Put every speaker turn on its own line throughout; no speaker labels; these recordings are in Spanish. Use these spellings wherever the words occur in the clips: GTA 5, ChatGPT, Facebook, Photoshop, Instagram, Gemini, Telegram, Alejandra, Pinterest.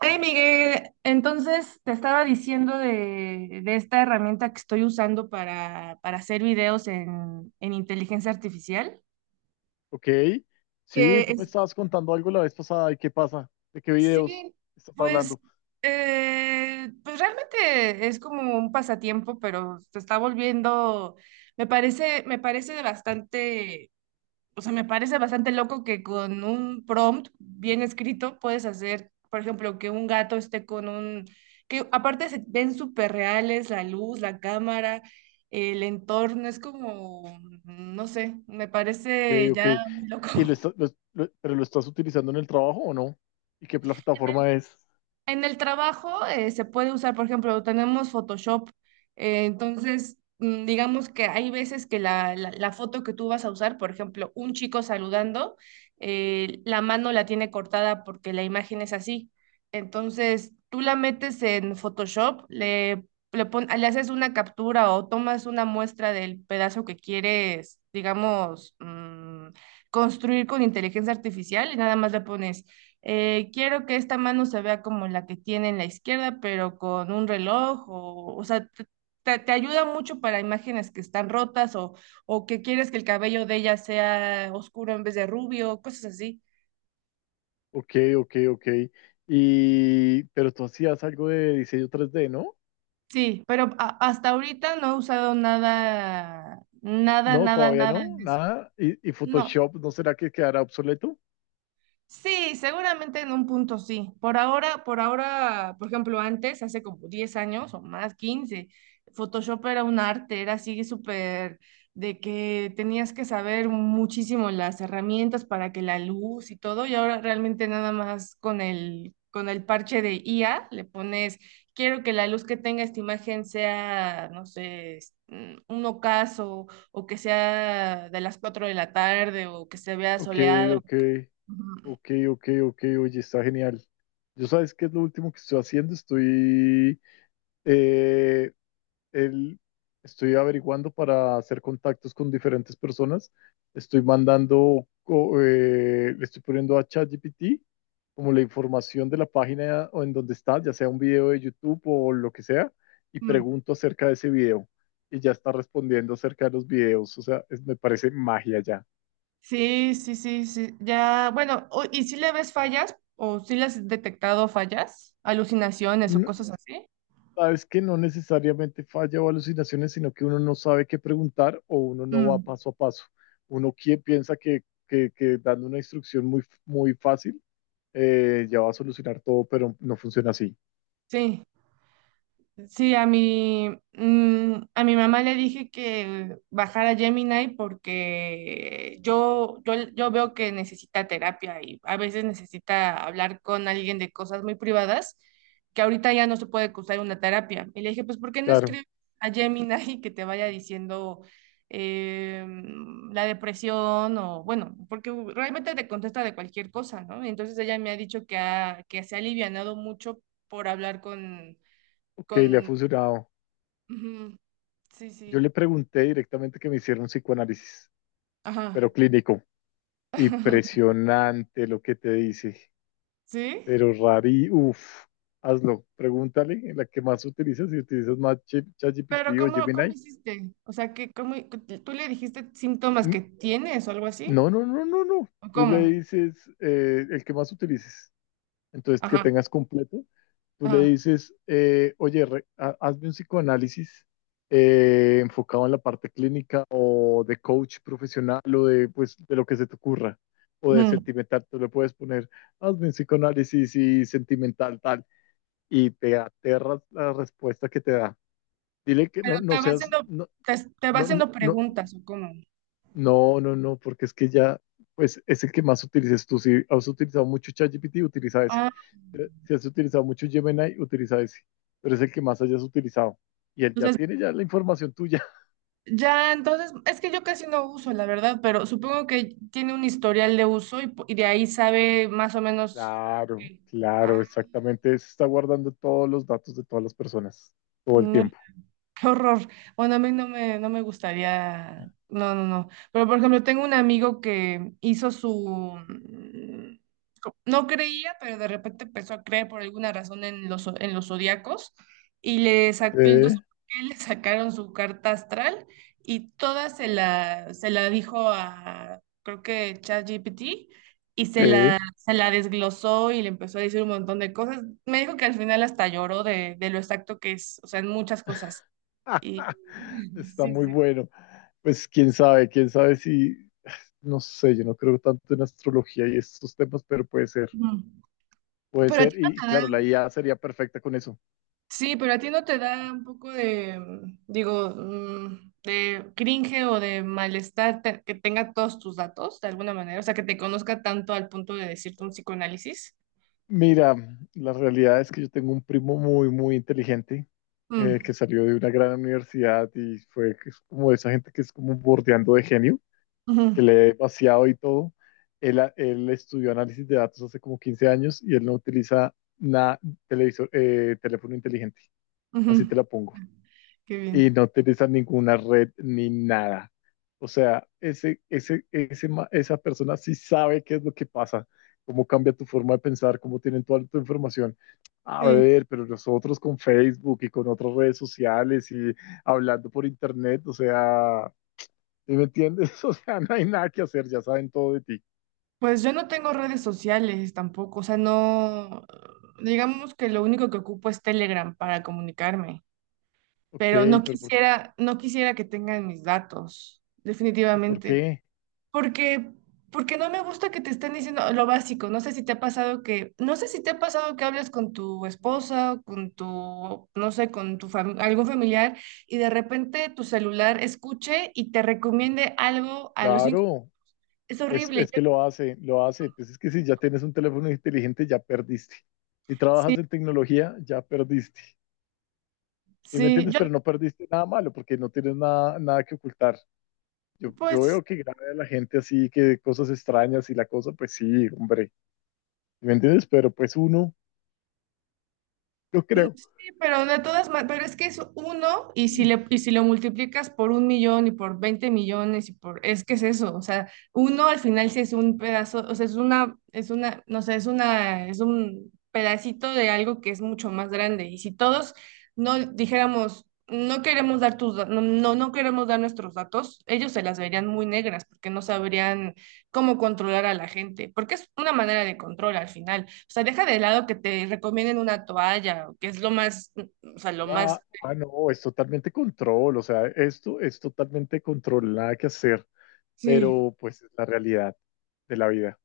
Hey Miguel, entonces te estaba diciendo de esta herramienta que estoy usando para hacer videos en inteligencia artificial,
Ok,
que
sí, tú me
es-
estabas contando algo la vez pasada. ¿Y qué pasa? ¿De qué videos
sí,
estás
pues,
hablando?
pues realmente es como un pasatiempo, pero se está volviendo, me parece bastante. O sea, me parece bastante loco que con un prompt bien escrito puedes hacer, por ejemplo, que un gato esté con un... que aparte se ven súper reales, la luz, la cámara, el entorno, es como, no sé, me
Ok,
parece
ok,
ya muy loco.
¿y lo pero lo estás utilizando en el trabajo o no? ¿Y qué plataforma es?
En el trabajo se puede usar, por ejemplo, tenemos Photoshop, digamos que hay veces que la foto que tú vas a usar, por ejemplo, un chico saludando, la mano la tiene cortada porque la imagen es así. Entonces tú la metes en Photoshop, le haces una captura o tomas una muestra del pedazo que quieres, digamos, construir con inteligencia artificial y nada más le pones quiero que esta mano se vea como la que tiene en la izquierda, pero con un reloj, o sea, te ayuda mucho para imágenes que están rotas o que quieres que el cabello de ella sea oscuro en vez de rubio, cosas así.
Ok, ok, ok, y pero tú hacías algo de diseño 3D, ¿no?
Sí, pero hasta ahorita no he usado
No, todavía
nada
no,
en eso.
nada. ¿Y, ¿y
No.
Photoshop no será que quedará obsoleto?
Sí, seguramente en un punto sí. Por ahora, por ejemplo, antes, hace como 10 años o más, 15, Photoshop era un arte, era así súper de que tenías que saber muchísimo las herramientas para que la luz y todo, y ahora realmente nada más con el parche de IA le pones, quiero que la luz que tenga esta imagen sea, no sé, un ocaso o que sea de las 4 de la tarde o que se vea
Ok,
soleado.
ok, ok, ok, ok, oye, está genial. Yo, sabes qué es lo último que estoy haciendo, estoy... eh, el- estoy averiguando para hacer contactos con diferentes personas. Estoy le estoy poniendo a ChatGPT como la información de la página o en donde está, ya sea un video de YouTube o lo que sea, y
Mm.
pregunto acerca de ese video. Y ya está respondiendo acerca de los videos. O sea, me parece magia ya.
Sí. Ya, bueno, ¿y si le ves fallas o si le has detectado fallas, alucinaciones o cosas así?
Sabes que no necesariamente falla o alucinaciones, sino que uno no sabe qué preguntar o uno no va
Mm.
paso a paso. Piensa que dando una instrucción muy, muy fácil, ya va a solucionar todo, pero no funciona así.
Sí. Sí, a mi mamá le dije que bajara Gemini porque yo veo que necesita terapia y a veces necesita hablar con alguien de cosas muy privadas que ahorita ya no se puede cursar una terapia. Y le dije, pues, ¿por qué no
Claro,
escribes a Gemini que te vaya diciendo eh, la depresión o, bueno, porque realmente te contesta de cualquier cosa, ¿no? Entonces ella me ha dicho que se ha alivianado mucho por hablar con...
ok,
con.
le ha funcionado.
Ujú. Sí,
Yo
sí.
le pregunté directamente que me hiciera un psicoanálisis,
Ajá.
pero clínico. Impresionante lo que te dice,
¿Sí?
pero rari, uff, hazlo, pregúntale en la que más utilizas, si utilizas más
Pero
ChatGPT o
cómo
Gemini.
hiciste? O sea, que cómo, ¿tú le dijiste síntomas
mm,
que tienes o algo así?
No, no, no, no, no.
¿O
Tú
cómo?
le dices, el que más utilices. Entonces, que
Ajá,
tengas completo. Tú le
ajá.
dices, oye, hazme un psicoanálisis, enfocado en la parte clínica o de coach profesional o de, pues, de lo que se te ocurra o de
Ujú.
sentimental. Tú le puedes poner, hazme un psicoanálisis y sentimental tal. Y te aterras la respuesta que te da. Dile que
Pero
no, no
te va
seas,
haciendo,
no,
te va
no, no,
haciendo
no.
preguntas, ¿o cómo?
No, no, no, porque es que ya, pues es el que más utilices tú. Si has utilizado mucho ChatGPT, utiliza ese.
Ah,
Si has utilizado mucho Gemini, utiliza ese. Pero es el que más hayas utilizado. Y él ya
entonces,
tiene ya la información tuya.
ya, entonces, es que yo casi no uso, la verdad, pero supongo que tiene un historial de uso y de ahí sabe más o menos.
Claro,
Qué. Ah,
claro, exactamente. Se está guardando todos los datos de todas las personas, todo el
no.
tiempo.
Qué horror. Bueno, a mí no me, no me gustaría. No, no, no. Pero por ejemplo, tengo un amigo que hizo su. No creía, pero de repente empezó a creer por alguna razón en en los zodiacos y él no sé
Sí,
por qué le sacaron su carta astral y toda se la dijo a, creo que ChatGPT y
sí.
se la desglosó y le empezó a decir un montón de cosas. Me dijo que al final hasta lloró de lo exacto que es, o sea, en muchas cosas. Y
Está
sí,
muy
sí.
bueno. Pues quién sabe, quién sabe, no sé, yo no creo tanto en astrología y estos temas, pero puede ser.
Ujú.
Puede
Pero a
ser,
ti no
y
te da,
claro, la IA sería perfecta con eso.
sí, pero a ti no te da un poco de, digo, de cringe o de malestar que tenga todos tus datos de alguna manera, o sea, que te conozca tanto al punto de decirte un psicoanálisis.
Mira, la realidad es que yo tengo un primo muy, muy inteligente,
Mm,
que salió de una gran universidad y fue, que es como esa gente que es como bordeando de genio,
ujú,
que lee vaciado y todo. Él estudió análisis de datos hace como 15 años y él no utiliza nada, televisor, teléfono inteligente. Así te la
ujú.
pongo.
Qué
Y no
bien.
utilizan ninguna red ni nada. O sea, esa persona sí sabe qué es lo que pasa, cómo cambia tu forma de pensar, cómo tienen toda tu información. A
Sí,
ver, pero nosotros con Facebook y con otras redes sociales y hablando por internet, o sea, ¿sí me entiendes? O sea, no hay nada que hacer, ya saben todo de ti.
pues yo no tengo redes sociales tampoco, o sea, no, digamos que lo único que ocupo es Telegram para comunicarme.
Ok,
Pero no
pero
quisiera, no quisiera que tengan mis datos,
¿y por
definitivamente,
qué?
porque, porque no me gusta que te estén diciendo lo básico. No sé si te ha pasado que, no sé si te ha pasado que hablas con tu esposa, o con tu, no sé, con tu algún familiar y de repente tu celular escuche y te recomiende algo a los cinco.
Claro.
Es horrible.
Es que lo hace, lo hace. Pues es que si ya tienes un teléfono inteligente, ya perdiste. Si
Sí,
trabajas en tecnología, ya perdiste. ¿Sí me
sí,
entiendes?
yo
Pero no perdiste nada malo porque no tienes nada, nada que ocultar. Yo
pues.
veo que grave a la gente así, que cosas extrañas y la cosa, pues sí, hombre. ¿Sí me entiendes? Pero pues uno, yo
Mm.
creo.
Sí, pero de todas maneras, pero es que es uno y si le, y si lo multiplicas por un millón y por 20 millones y por, es que es eso, o sea, uno al final sí es un pedazo, o sea, no sé, es una, es un pedacito de algo que es mucho más grande y si todos no dijéramos, no queremos dar no, no, no queremos dar nuestros datos, ellos se las verían muy negras porque no sabrían cómo controlar a la gente, porque es una manera de control al final. O sea, deja de lado que te recomienden una toalla, que es lo más, o sea, lo más,
Ah, ah, no, es totalmente control. O sea, esto es totalmente control, nada que hacer.
sí.
Pero pues es la realidad de la vida.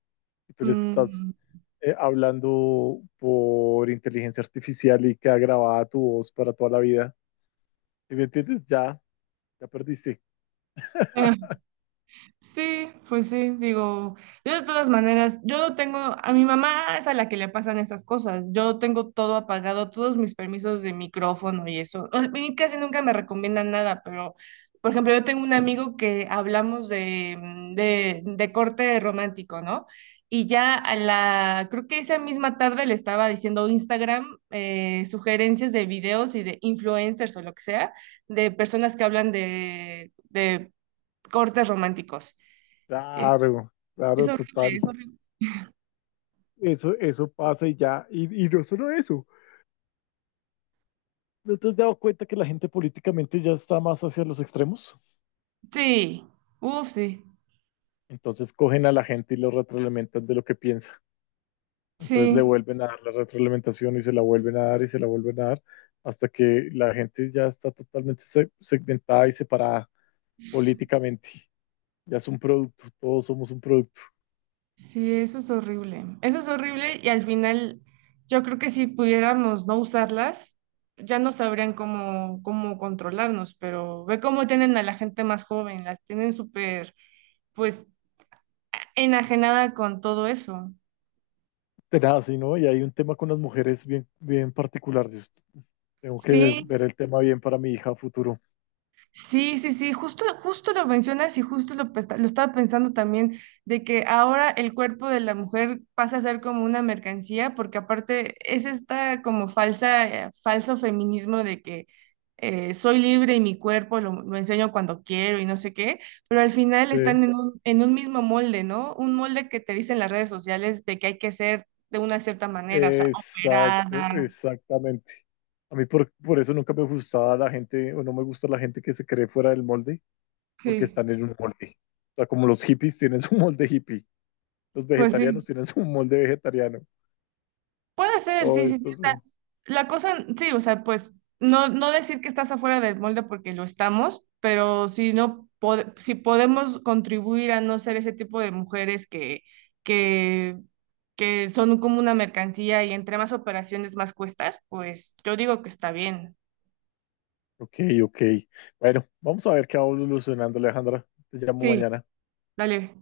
Y tú les estás,
mm,
hablando por inteligencia artificial y queda grabada tu voz para toda la vida. ¿Sí me entiendes? Ya, ya perdiste.
ah, Sí, pues sí, digo, yo de todas maneras, yo tengo, a mi mamá es a la que le pasan estas cosas, yo tengo todo apagado, todos mis permisos de micrófono y eso, o sea, y casi nunca me recomiendan nada, pero, por ejemplo, yo tengo un amigo que hablamos de, de corte romántico, ¿no? Y ya a la, creo que esa misma tarde le estaba diciendo Instagram, sugerencias de videos y de influencers o lo que sea, de personas que hablan de cortes románticos. Es,
Claro,
es
claro,
horrible,
total.
es horrible.
Eso pasa y ya. Y no solo eso. ¿No te has dado cuenta que la gente políticamente ya está más hacia los extremos?
Sí, uff, sí,
Entonces cogen a la gente y lo retroalimentan de lo que piensa. Entonces le
sí,
vuelven a dar la retroalimentación y se la vuelven a dar y se la vuelven a dar hasta que la gente ya está totalmente segmentada y separada políticamente. Ya es un producto, todos somos un producto.
sí, eso es horrible. Eso es horrible y al final yo creo que si pudiéramos no usarlas, ya no sabrían cómo controlarnos, pero ve cómo tienen a la gente más joven, las tienen súper, pues, enajenada con todo eso.
Tenaz, ¿sí?, ¿no? Y hay un tema con las mujeres bien, bien particular. Yo tengo que
Sí.
ver el tema bien para mi hija a futuro.
Justo lo mencionas y justo lo estaba pensando también, de que ahora el cuerpo de la mujer pasa a ser como una mercancía, porque aparte es esta como falsa, falso feminismo de que soy libre y mi cuerpo lo enseño cuando quiero y no sé qué, pero al final
Sí,
están en un mismo molde, ¿no? Un molde que te dicen las redes sociales de que hay que ser de una cierta manera, o sea,
exacto,
operada.
exactamente. A mí por eso nunca me gustaba la gente, o no me gusta la gente que se cree fuera del molde, porque
Sí,
están en un molde. O sea, como los hippies tienen su molde hippie. Los
pues
vegetarianos
sí.
tienen su molde vegetariano.
Puede ser,
Todo
sí.
esto.
O sea,
Como,
la cosa, sí, o sea, pues no, no decir que estás afuera del molde porque lo estamos, pero si no, si podemos contribuir a no ser ese tipo de mujeres que, que son como una mercancía y entre más operaciones más cuestas, pues yo digo que está bien.
ok, ok. Bueno, vamos a ver qué va evolucionando, Alejandra. Te llamo
Sí,
mañana.
dale.